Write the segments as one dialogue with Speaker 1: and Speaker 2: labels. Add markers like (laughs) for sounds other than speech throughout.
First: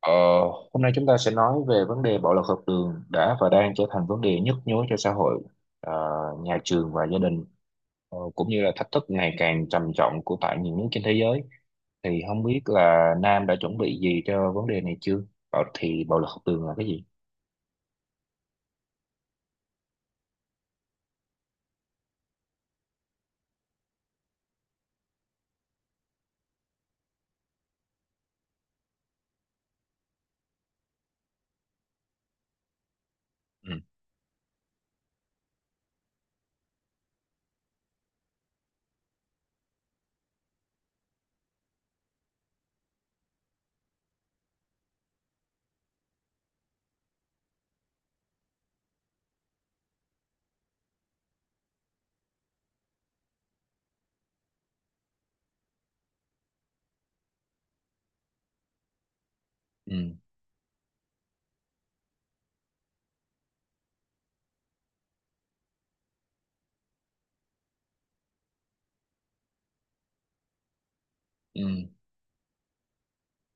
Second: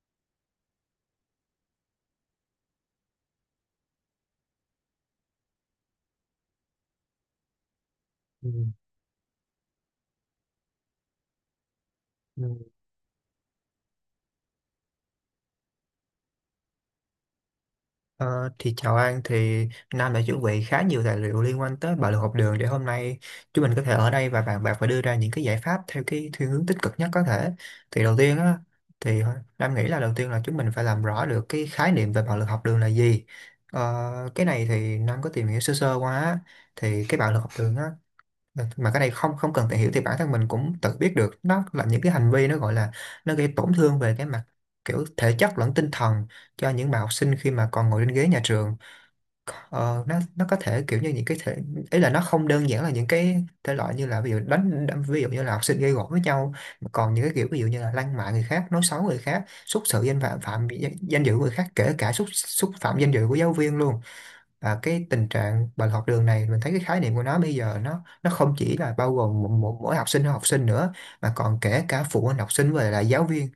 Speaker 1: Ờ, Hôm nay chúng ta sẽ nói về vấn đề bạo lực học đường đã và đang trở thành vấn đề nhức nhối cho xã hội, ờ, nhà trường và gia đình, ờ, cũng
Speaker 2: Ừ,
Speaker 1: như là thách thức ngày càng trầm trọng của tại nhiều nước trên thế giới. Thì không
Speaker 2: ừ.
Speaker 1: biết là Nam đã chuẩn bị gì cho vấn đề này chưa? Bảo thì bạo lực học đường là cái gì?
Speaker 2: Ờ, thì chào An, Nam đã chuẩn bị khá nhiều tài liệu liên quan tới bạo lực học đường để hôm nay chúng mình có thể ở đây và bàn bạc và đưa ra những cái giải pháp theo cái thiên hướng tích cực nhất có thể. Thì đầu tiên á thì Nam nghĩ là đầu tiên là chúng mình phải làm rõ được cái khái niệm về bạo lực học đường là gì.
Speaker 1: Ừ,
Speaker 2: Ờ, cái này thì Nam có tìm hiểu sơ sơ qua á. Thì cái bạo lực học đường á mà cái này không không cần tìm hiểu thì bản thân mình cũng tự biết được, nó là những cái hành vi, nó gọi là nó gây tổn thương về cái mặt kiểu thể chất lẫn tinh thần cho những bạn học sinh khi mà còn ngồi trên ghế nhà trường. Nó có thể kiểu như những cái thể, ý là nó không đơn giản là những cái thể loại như là ví dụ đánh đánh- ví dụ như là học sinh gây gổ với nhau, mà còn những cái kiểu ví dụ như là lăng mạ người khác, nói xấu người khác, xúc sự
Speaker 1: ừ,
Speaker 2: danh phạm phạm danh dự người khác, kể cả xúc xúc phạm danh dự của giáo viên luôn. Và cái tình trạng bạo lực học đường này, mình thấy cái khái niệm của nó bây giờ nó không chỉ là bao gồm mỗi học sinh hay học sinh nữa, mà còn
Speaker 1: ừ,
Speaker 2: kể cả phụ huynh học sinh và là giáo viên.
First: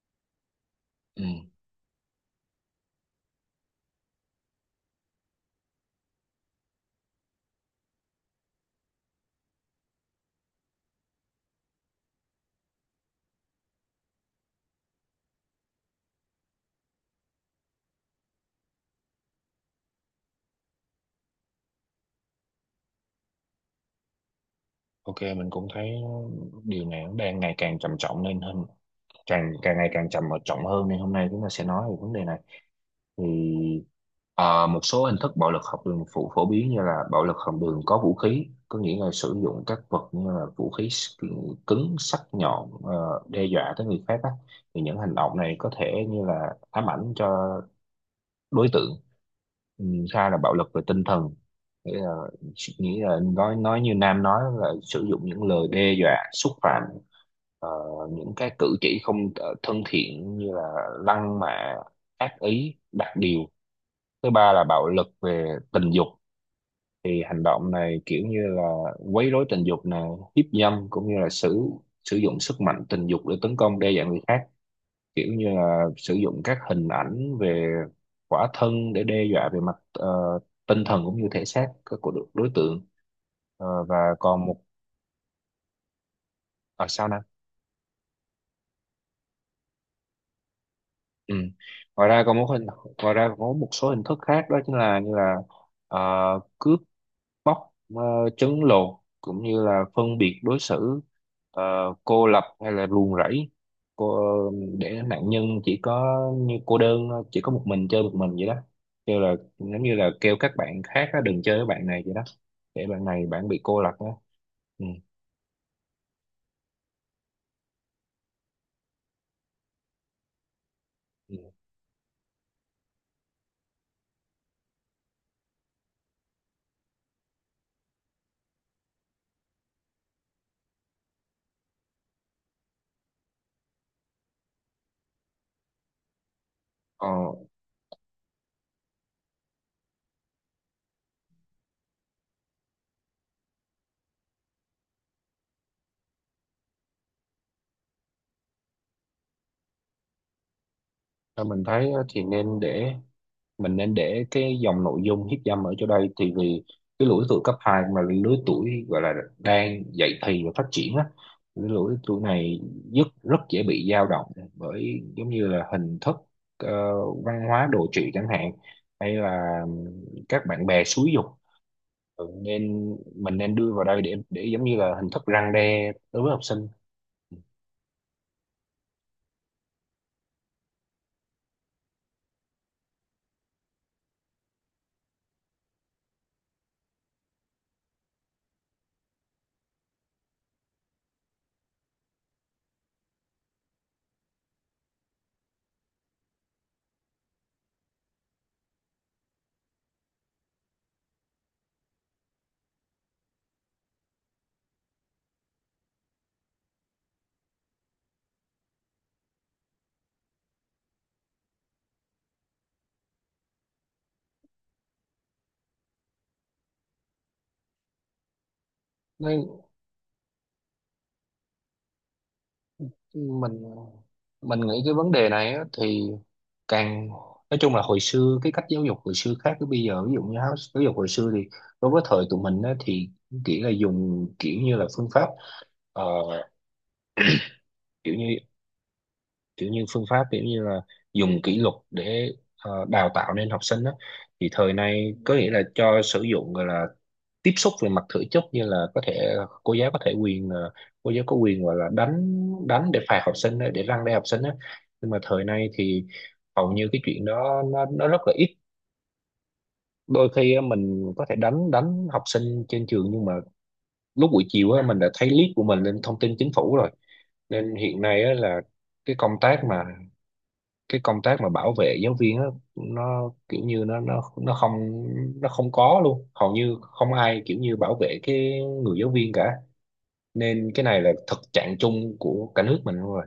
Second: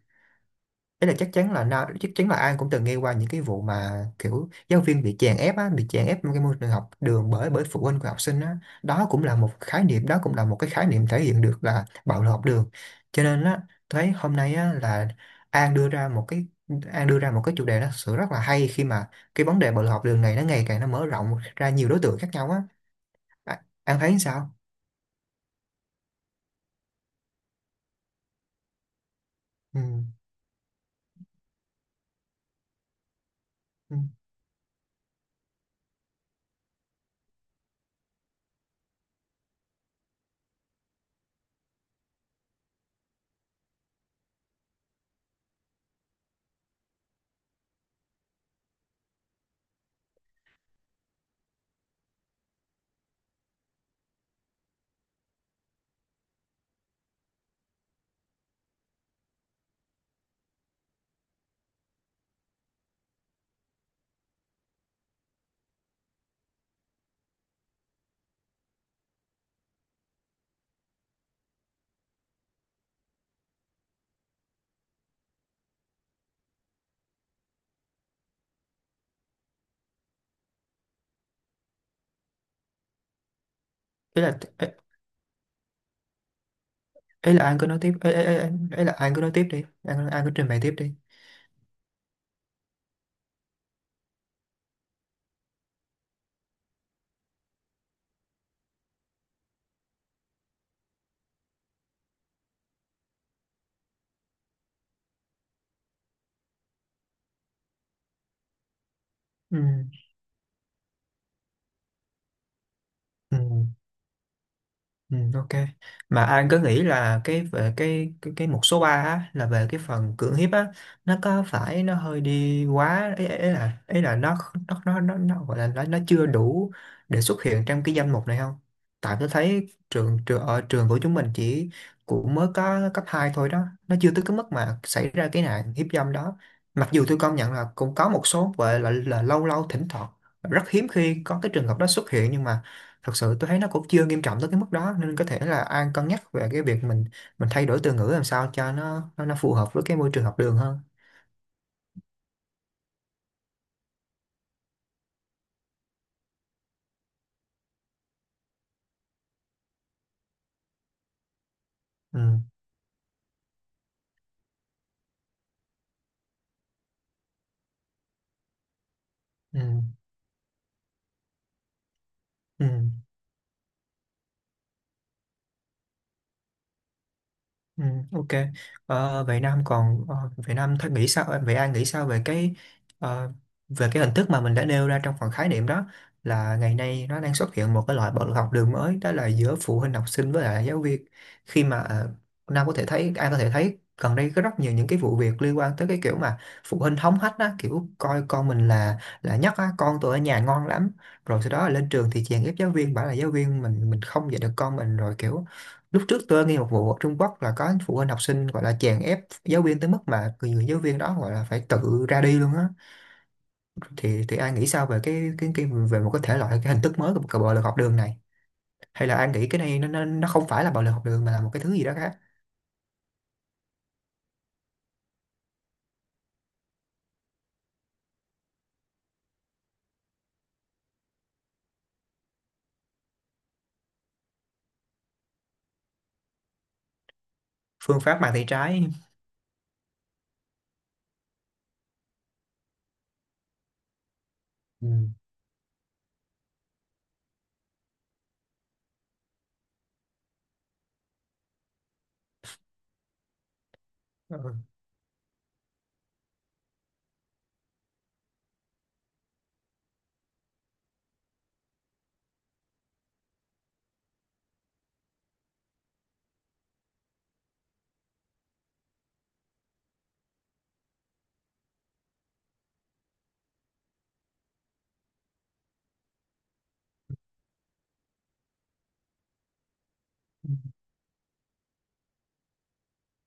Speaker 2: Đấy là
Speaker 1: ừ.
Speaker 2: chắc chắn là nào, chắc chắn là ai cũng từng nghe qua những cái vụ mà kiểu giáo viên bị chèn ép á, bị chèn ép trong cái môi trường học đường bởi bởi phụ huynh của học sinh á. Đó cũng là một khái niệm, đó cũng là một cái khái niệm thể hiện được là bạo lực học đường. Cho nên á, thấy hôm nay á là An đưa ra một cái An đưa ra một cái chủ đề nó thực sự rất là hay, khi mà cái vấn đề bạo lực học đường này nó ngày càng nó mở rộng ra nhiều đối tượng khác nhau á. À, An thấy sao?
Speaker 1: Ok, mình cũng thấy điều này nó đang ngày càng trầm trọng lên hơn, càng càng
Speaker 2: Ừ.
Speaker 1: ngày càng trầm trọng hơn nên hôm nay chúng ta sẽ nói về vấn đề này. Thì
Speaker 2: Ừ.
Speaker 1: ờ, một số hình thức bạo lực học đường phổ phổ biến như là bạo lực học đường có vũ khí, có nghĩa là sử dụng các vật như là vũ khí cứng sắc nhọn ờ, đe dọa tới người khác á. Thì những hành động này có thể như là ám ảnh cho đối tượng. Ừ, hai là bạo lực về tinh thần, nghĩa là nghĩa là nói như Nam nói là sử dụng những lời đe dọa xúc phạm, ờ, những cái cử chỉ không ờ, thân thiện như là lăng mạ, ác ý, đặt điều. Thứ ba là bạo lực về tình dục, thì hành động này kiểu như là quấy rối tình dục này, hiếp dâm, cũng như là sử sử dụng sức mạnh tình dục để tấn công đe dọa người khác, kiểu như là sử dụng các hình ảnh về khỏa thân để đe dọa về mặt ờ, tinh thần cũng như thể xác của đối đối tượng. Ờ, và
Speaker 2: Ý là
Speaker 1: còn một
Speaker 2: ý,
Speaker 1: ở sao Nam.
Speaker 2: ý là An cứ nói tiếp, ý, ý, ý, ý là An cứ nói tiếp đi, An cứ trình bày tiếp đi.
Speaker 1: Ừ. ngoài ra còn một hình Ngoài ra còn có một số hình thức khác, đó chính là như là ờ, cướp bóc, ờ, trấn lột, cũng như là phân biệt đối xử, ờ, cô lập hay là ruồng rẫy, cô để nạn nhân chỉ có như cô đơn, chỉ có một mình, chơi một mình vậy đó, kêu là
Speaker 2: Ừ.
Speaker 1: giống như là kêu các bạn khác á, đừng chơi với bạn này vậy đó, để
Speaker 2: Ừ,
Speaker 1: bạn bị cô lập đó. Ừ.
Speaker 2: ừ, ok, mà anh cứ nghĩ là cái về cái mục số 3 á, là về cái phần cưỡng hiếp á, nó
Speaker 1: Ừ.
Speaker 2: có phải nó hơi đi quá ấy, ấy là nó gọi là nó chưa đủ để xuất hiện trong cái danh mục này không. Tại tôi thấy trường trường ở trường của chúng mình chỉ cũng mới có cấp 2 thôi đó, nó chưa tới cái mức mà xảy ra cái nạn hiếp dâm đó. Mặc dù
Speaker 1: ờ,
Speaker 2: tôi công nhận là cũng có một số gọi là lâu lâu thỉnh thoảng rất hiếm khi có cái trường hợp đó xuất hiện, nhưng mà thật sự tôi thấy nó cũng chưa nghiêm trọng tới cái mức đó, nên có thể là An cân nhắc về cái việc mình thay đổi từ ngữ làm sao cho nó phù hợp với cái môi trường học đường hơn.
Speaker 1: theo mình thấy á, thì nên để mình nên để cái dòng nội dung hiếp dâm ở chỗ đây, thì vì cái lứa tuổi cấp hai, mà lứa tuổi gọi là đang dậy thì và phát triển á, cái lứa
Speaker 2: Ừ.
Speaker 1: tuổi này rất rất dễ bị dao động bởi giống như là hình thức ờ, văn hóa đồ trị chẳng hạn, hay là
Speaker 2: Ừ.
Speaker 1: các bạn bè xúi giục. Ừ,
Speaker 2: Ừ.
Speaker 1: nên mình nên đưa vào đây để giống như là hình thức răn đe đối với học sinh.
Speaker 2: Ừ, ok. Vậy Nam thấy nghĩ sao, vậy An nghĩ sao về ờ, về cái hình thức mà mình đã nêu ra trong phần khái niệm đó, là ngày nay nó đang xuất hiện một cái loại bạo lực học đường mới, đó là giữa phụ huynh học sinh với lại giáo viên. khi mà ờ, Nam có thể thấy, An có thể thấy gần đây có rất nhiều những cái vụ việc liên quan tới cái kiểu mà phụ huynh hống hách á, kiểu coi con mình là nhất á, con tôi ở nhà ngon lắm, rồi sau đó là lên trường thì chèn ép giáo viên, bảo là giáo viên mình không dạy được con mình, rồi kiểu lúc trước tôi nghe một vụ ở Trung Quốc là có phụ huynh học sinh gọi là chèn ép giáo viên tới mức mà người giáo viên đó gọi là phải tự ra đi luôn á. Thì ai nghĩ sao về cái về một cái thể loại, cái hình thức mới của bạo lực học đường này, hay là ai
Speaker 1: Nên
Speaker 2: nghĩ cái này nó không phải là bạo lực học đường mà là một cái thứ gì đó khác?
Speaker 1: mình mình nghĩ cái vấn đề này á, thì càng nói chung là hồi xưa cái cách giáo dục hồi xưa khác với bây giờ, ví dụ như giáo giáo dục hồi xưa thì đối với thời tụi mình á, thì kiểu là dùng kiểu như là phương pháp, ờ,
Speaker 2: Phương
Speaker 1: kiểu
Speaker 2: pháp
Speaker 1: như
Speaker 2: mang tay trái.
Speaker 1: kiểu như phương pháp kiểu như là dùng kỷ luật để ờ, đào tạo nên học sinh đó. Thì thời
Speaker 2: Ừ.
Speaker 1: nay có nghĩa là cho sử dụng gọi là tiếp xúc về mặt thể chất, như là có thể cô giáo có thể quyền, ờ, cô giáo có quyền gọi là đánh đánh để phạt học sinh á, để răn đe học sinh á. Nhưng mà thời nay thì hầu như cái chuyện đó nó rất là ít. Đôi khi á, mình có thể đánh đánh học sinh trên trường, nhưng mà lúc buổi chiều á, mình đã thấy clip của mình lên thông tin chính phủ rồi. Nên hiện nay á, là cái công tác mà cái công tác mà bảo vệ giáo viên á, nó kiểu như nó không, nó không có luôn, hầu như không ai kiểu như bảo vệ cái người giáo viên cả. Nên cái này là thực trạng chung của cả nước mình luôn rồi.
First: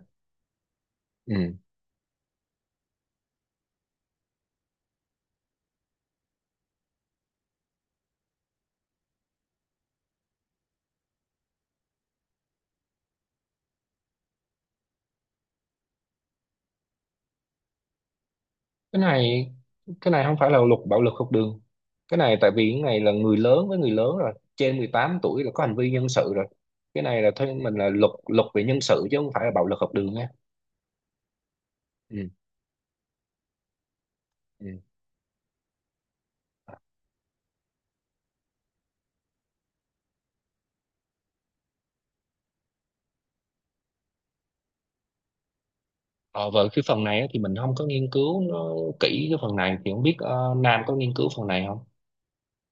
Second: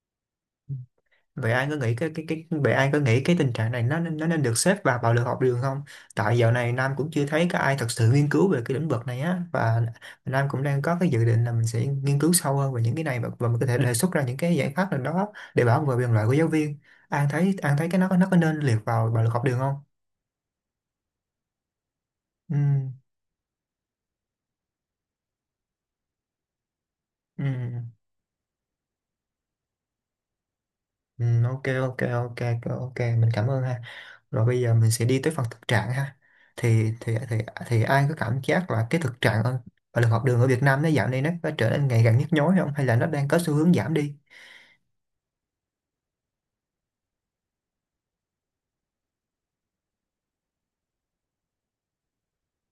Speaker 2: Ừ. Vậy
Speaker 1: Ừ.
Speaker 2: anh có nghĩ cái tình trạng này nó nên được xếp vào bạo lực học đường không? Tại dạo này Nam cũng chưa thấy có ai thật sự nghiên cứu về cái lĩnh vực này á, và Nam cũng đang có cái dự định là mình sẽ nghiên cứu sâu hơn về những cái này, và mình có thể đề xuất ra những cái giải pháp nào đó để bảo vệ quyền lợi của giáo viên. Anh thấy cái nó có nên liệt
Speaker 1: cái
Speaker 2: vào bạo lực học
Speaker 1: này
Speaker 2: đường không?
Speaker 1: cái này không phải là luật bạo lực học đường. Cái này tại
Speaker 2: Ừ.
Speaker 1: vì cái này là người lớn với người lớn rồi, trên 18 tuổi là có hành vi nhân sự rồi. Cái này là
Speaker 2: Ừ.
Speaker 1: thôi mình là luật luật về nhân sự chứ không phải là bạo lực học đường nha.
Speaker 2: Ừ, ok ok
Speaker 1: Ừ.
Speaker 2: ok ok ok, mình cảm ơn ha. Rồi bây giờ
Speaker 1: Ừ.
Speaker 2: mình sẽ đi tới phần thực trạng ha. Thì thì thì thì ai có cảm giác là cái thực trạng ở bạo lực học đường ở Việt Nam nó dạo này nó có trở nên ngày càng nhức nhối không, hay là nó đang có xu hướng giảm đi?
Speaker 1: Ờ, về cái phần này á, thì mình không có nghiên cứu nó kỹ cái phần này, thì không biết ờ, Nam có nghiên cứu phần này không.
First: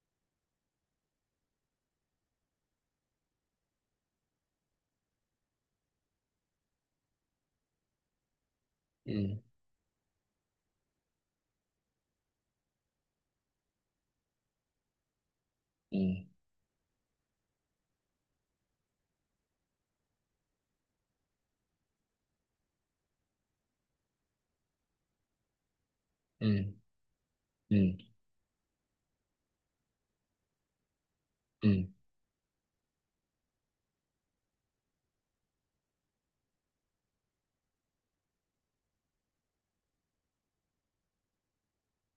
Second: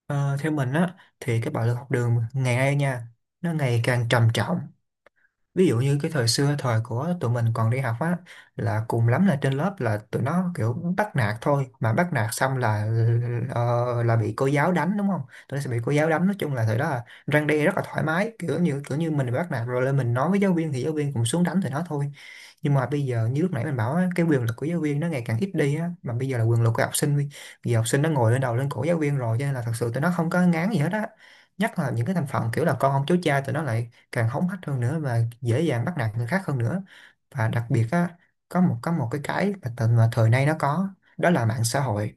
Speaker 2: Ờ, theo mình á thì cái bạo lực học đường ngày nay nha, nó ngày càng trầm trọng. Ví dụ như cái thời xưa, thời của tụi mình còn đi học á, là cùng lắm là
Speaker 1: Ừ.
Speaker 2: trên lớp là tụi nó kiểu bắt nạt thôi, mà bắt nạt xong là là bị cô giáo đánh đúng không, tụi nó sẽ bị cô
Speaker 1: Ừ.
Speaker 2: giáo đánh. Nói chung là thời đó là răn đe rất là thoải mái, kiểu như mình bị bắt nạt rồi lên mình nói với giáo viên thì giáo viên cũng xuống đánh tụi nó thôi. Nhưng mà bây giờ như lúc nãy mình bảo á, cái quyền lực của giáo viên nó ngày càng ít đi á, mà bây giờ là
Speaker 1: Ừ.
Speaker 2: quyền lực của học sinh, bây
Speaker 1: Ừ.
Speaker 2: giờ học sinh nó ngồi lên đầu lên cổ giáo viên rồi, cho nên là thật sự tụi nó không có ngán gì hết á.
Speaker 1: Ừ.
Speaker 2: Nhất là những cái thành phần kiểu là con ông cháu cha, tụi nó lại càng hống hách hơn nữa và dễ dàng bắt nạt người khác hơn nữa. Và đặc biệt á, có một cái mà thời nay nó có, đó là mạng xã hội.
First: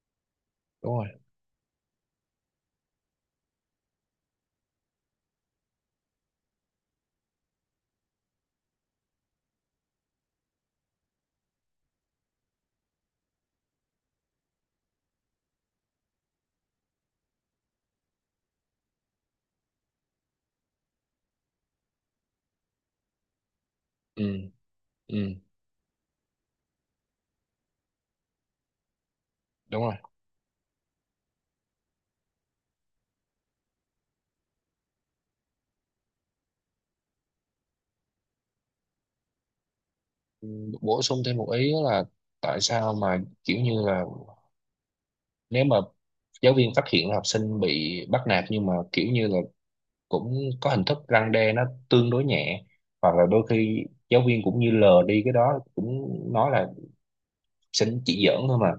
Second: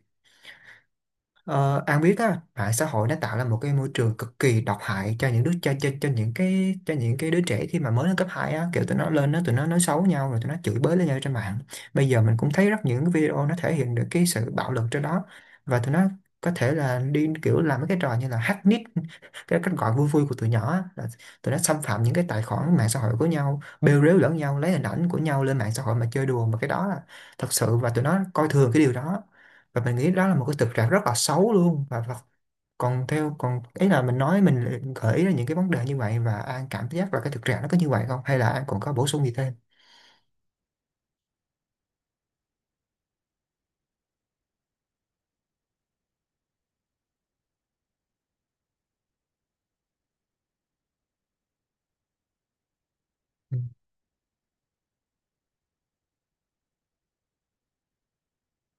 Speaker 1: Đúng rồi.
Speaker 2: Ờ, An biết á, mạng xã hội nó tạo ra một cái môi trường cực kỳ độc hại cho những đứa cho những cái đứa trẻ khi mà mới lên cấp 2 á, kiểu tụi nó lên tụi nó nói xấu nhau, rồi tụi nó chửi bới lên nhau trên mạng. Bây giờ mình cũng thấy rất những cái video nó thể hiện được cái sự bạo lực trên đó, và tụi nó có thể là đi kiểu làm mấy cái trò như là hack nick (laughs) cái cách gọi vui vui của tụi nhỏ á, là tụi nó xâm phạm những cái tài khoản mạng xã hội của nhau, bêu rếu lẫn
Speaker 1: Ừ.
Speaker 2: nhau, lấy hình ảnh của
Speaker 1: Ừ.
Speaker 2: nhau lên mạng xã hội mà chơi đùa. Mà cái đó là thật sự, và tụi nó coi thường cái điều đó.
Speaker 1: Đúng
Speaker 2: Và
Speaker 1: rồi.
Speaker 2: mình nghĩ đó là một cái thực trạng rất là xấu luôn. Và, và còn theo còn ý là mình nói, mình lại gợi ý ra những cái vấn đề như vậy, và An cảm giác là cái thực trạng nó có như vậy không, hay là An còn có bổ sung gì thêm?
Speaker 1: Ừ, bổ sung thêm một ý đó là tại sao mà kiểu như là nếu mà giáo viên phát hiện là học sinh bị bắt nạt, nhưng mà kiểu như là cũng có hình thức răn đe nó tương đối nhẹ, hoặc là đôi
Speaker 2: Ừ,
Speaker 1: khi giáo viên cũng như lờ đi cái đó, cũng nói là học sinh chỉ giỡn thôi mà.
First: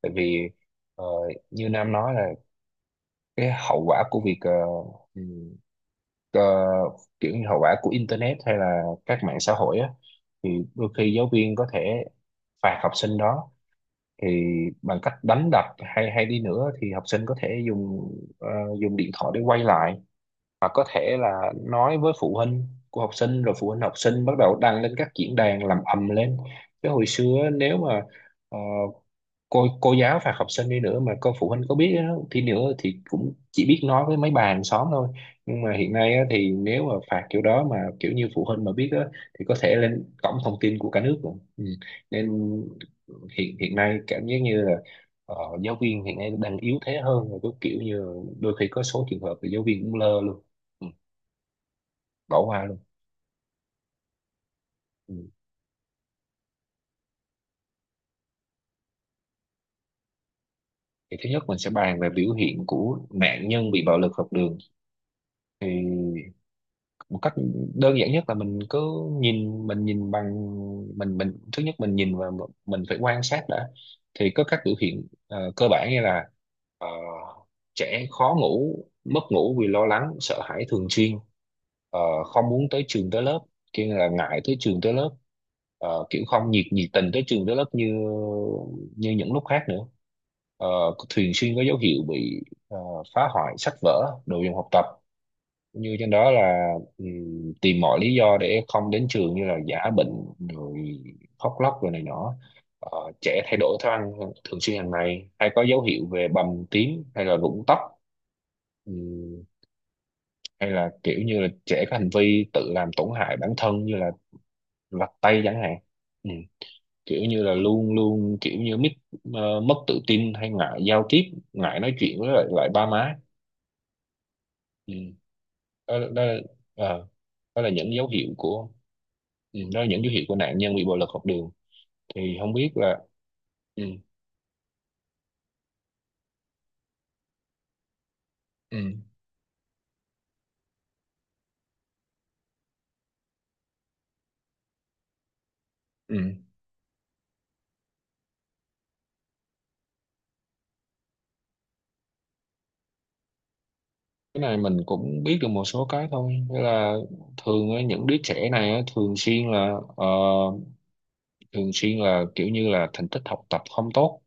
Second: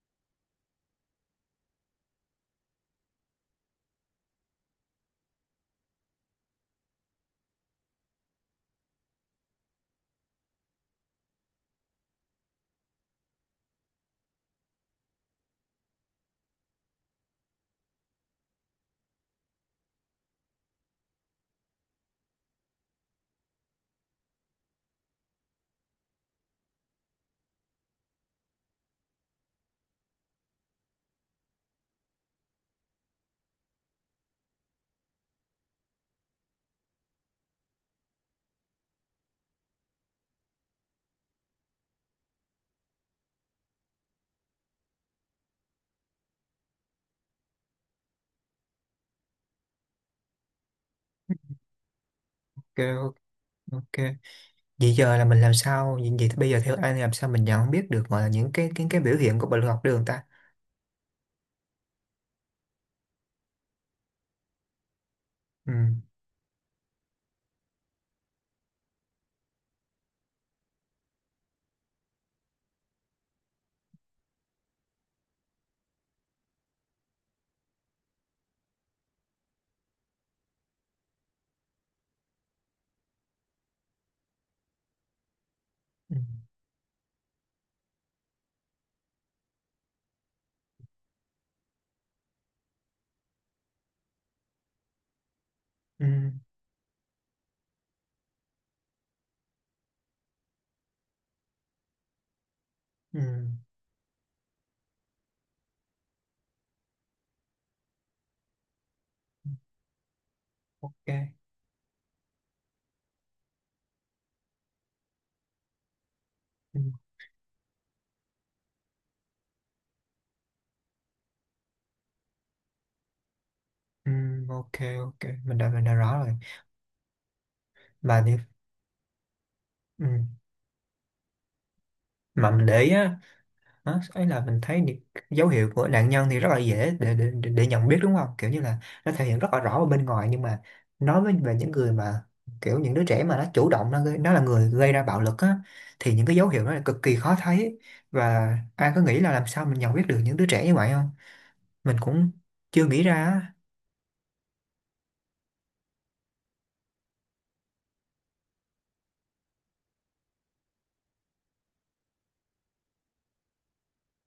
Speaker 1: Tại vì ờ, như Nam nói là cái hậu quả của việc, ờ, ừ, ờ, kiểu như hậu quả của internet hay là các mạng xã hội á, thì đôi khi giáo viên có thể phạt học sinh đó thì bằng cách đánh đập hay hay đi nữa, thì học sinh có thể ờ, dùng điện thoại để quay lại, hoặc có thể là nói với phụ huynh của học sinh, rồi phụ huynh học sinh bắt đầu đăng lên các diễn đàn làm ầm lên. Chứ hồi xưa á, nếu mà ờ, cô giáo phạt học sinh đi nữa mà cô phụ huynh có biết á, thì nữa thì cũng chỉ biết nói với mấy bà hàng xóm thôi. Nhưng mà hiện nay á, thì nếu mà phạt kiểu đó mà kiểu như phụ huynh mà biết á, thì có thể lên cổng thông tin của cả nước rồi. Ừ. Nên hiện hiện nay cảm giác như là ờ, giáo viên hiện nay đang yếu thế hơn rồi, có kiểu như là đôi khi có số trường hợp thì giáo viên cũng lơ luôn, ừ, bỏ qua luôn.
Speaker 2: ok, ok, vậy
Speaker 1: Ừ.
Speaker 2: giờ là mình làm sao, vậy vậy thì bây giờ theo An làm sao mình nhận biết được gọi là những cái biểu hiện của bệnh học đường ta?
Speaker 1: Thì thứ nhất mình sẽ bàn về biểu hiện của nạn nhân bị bạo lực học đường. Thì
Speaker 2: Ừ.
Speaker 1: một cách đơn giản nhất là mình cứ nhìn bằng mình thứ nhất mình nhìn và mình phải quan sát đã. Thì có các biểu hiện ờ, cơ bản như là ờ, trẻ khó ngủ, mất ngủ vì lo lắng sợ hãi thường xuyên, ờ, không muốn tới trường tới lớp, kia là ngại tới trường tới lớp, ờ,
Speaker 2: Ừ.
Speaker 1: kiểu không nhiệt nhiệt tình tới trường tới lớp như như những lúc khác nữa. Ờ, thường xuyên có dấu hiệu bị ờ, phá hoại sách vở đồ dùng học tập, như trên đó
Speaker 2: Ừ.
Speaker 1: là tìm mọi lý do để không đến trường như là giả bệnh rồi khóc lóc rồi này nọ. Ờ,
Speaker 2: Ừ.
Speaker 1: trẻ thay đổi thức ăn thường xuyên hàng ngày, hay có dấu hiệu về bầm tím hay là rụng tóc, Ừm, hay là
Speaker 2: Ok.
Speaker 1: kiểu như là trẻ có hành vi tự làm tổn hại bản thân như là lặt tay chẳng hạn, Ừm,
Speaker 2: ừ,
Speaker 1: kiểu như là luôn luôn kiểu như mít, ờ, mất tự tin hay ngại giao tiếp, ngại nói chuyện với lại, lại ba má.
Speaker 2: ừ, ok,
Speaker 1: Ừm,
Speaker 2: ok mình đã
Speaker 1: đó,
Speaker 2: rõ
Speaker 1: đó,
Speaker 2: rồi.
Speaker 1: ờ, đó là những dấu
Speaker 2: Mà
Speaker 1: hiệu
Speaker 2: đi.
Speaker 1: của, ừ, đó là những
Speaker 2: Ừ.
Speaker 1: dấu hiệu của nạn nhân bị bạo lực học đường. Thì
Speaker 2: Mà
Speaker 1: không
Speaker 2: mình
Speaker 1: biết
Speaker 2: để ý
Speaker 1: là,
Speaker 2: á,
Speaker 1: ừ,
Speaker 2: đó ấy là mình thấy những dấu hiệu của nạn nhân thì rất là dễ để, để nhận biết đúng không, kiểu như là
Speaker 1: ừ,
Speaker 2: nó thể hiện rất là rõ ở bên ngoài. Nhưng mà nói với về những người mà kiểu những đứa trẻ mà nó chủ động nó là người gây ra bạo lực á, thì những
Speaker 1: ừ.
Speaker 2: cái dấu hiệu đó là cực kỳ khó thấy. Và ai có nghĩ là làm sao mình nhận biết được những đứa trẻ như vậy không? Mình cũng chưa nghĩ ra á.
Speaker 1: Cái này mình cũng biết được một số cái thôi. Thế là thường á, những đứa trẻ này á, thường xuyên là ờ, thường xuyên là kiểu như là thành tích học tập không tốt,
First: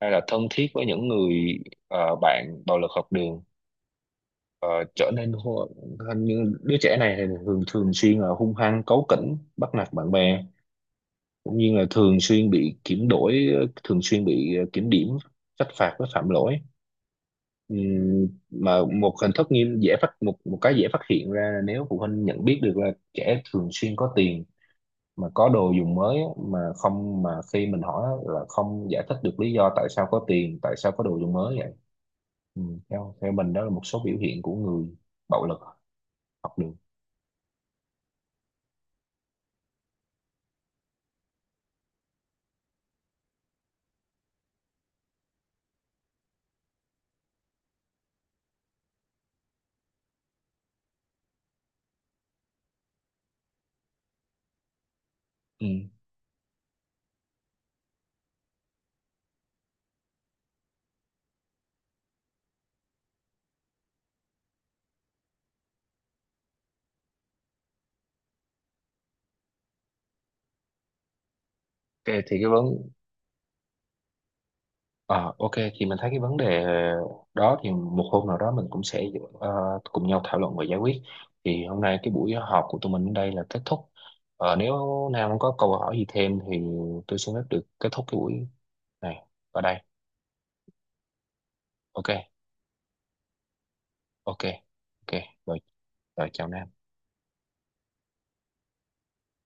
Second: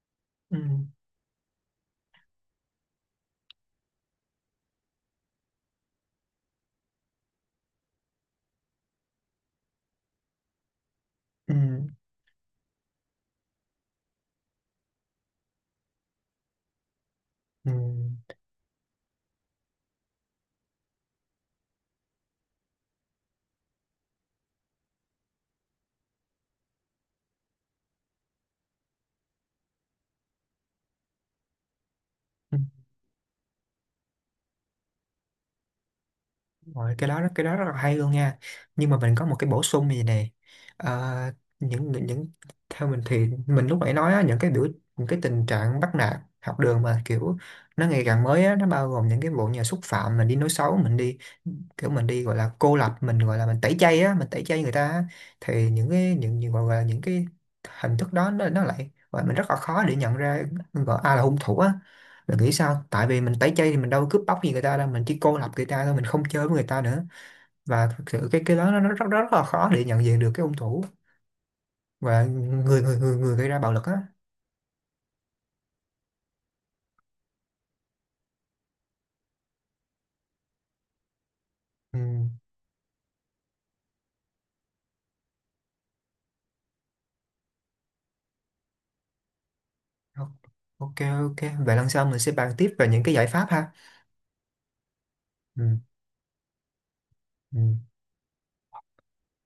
Speaker 1: hay là thân
Speaker 2: ừ,
Speaker 1: thiết với những người ờ, bạn bạo lực học đường. Ờ, trở nên hô- hình như đứa trẻ này thì thường thường xuyên là hung hăng, cáu kỉnh, bắt nạt bạn bè,
Speaker 2: ừ,
Speaker 1: cũng như là thường xuyên bị kiểm đổi, thường xuyên bị ờ, kiểm điểm, trách phạt với phạm lỗi.
Speaker 2: ừ,
Speaker 1: Mà một hình thức nghiêm dễ phát một một cái dễ phát hiện ra là nếu phụ huynh nhận biết được là trẻ thường xuyên có tiền mà có đồ dùng mới á, mà không mà khi mình hỏi á, là không giải thích được lý do tại sao có tiền, tại sao có đồ dùng mới vậy.
Speaker 2: ừ.
Speaker 1: Theo theo mình đó là một số biểu hiện của người bạo lực học đường.
Speaker 2: Rồi, cái đó rất là hay luôn nha, nhưng mà mình có một cái bổ sung gì này. Ờ, những những những- Theo mình thì mình lúc nãy nói á, những cái tình trạng bắt nạt học đường mà kiểu nó ngày càng mới á, nó bao gồm những cái vụ nhà xúc phạm mình đi, nói xấu mình đi, kiểu mình đi gọi là cô lập mình, gọi là mình tẩy chay á, mình tẩy chay người ta á, thì
Speaker 1: Ừm,
Speaker 2: những cái những gọi là những cái hình thức đó nó lại và mình rất là khó để nhận ra gọi ai là hung thủ á. Mình nghĩ sao, tại vì mình tẩy chay thì mình đâu cướp bóc gì người ta đâu, mình chỉ cô lập người ta thôi, mình không chơi với người ta nữa. Và thực sự cái đó nó rất rất là khó để nhận diện được cái hung thủ
Speaker 1: ok
Speaker 2: và
Speaker 1: thì cái vấn
Speaker 2: người người gây ra bạo lực á.
Speaker 1: Ờ, ok thì mình thấy cái vấn đề đó thì một hôm nào đó mình cũng sẽ ờ, cùng nhau thảo luận và giải quyết. Thì hôm nay
Speaker 2: Ừ.
Speaker 1: cái buổi họp của tụi mình đến đây là kết thúc. Ờ, nếu Nam không có câu hỏi gì thêm thì tôi xin phép được kết thúc cái buổi này ở đây.
Speaker 2: Ok, ok, vậy lần sau
Speaker 1: Ok
Speaker 2: mình sẽ bàn tiếp về những cái giải pháp ha.
Speaker 1: ok ok, rồi,
Speaker 2: Ừ.
Speaker 1: rồi chào Nam.
Speaker 2: Ừ.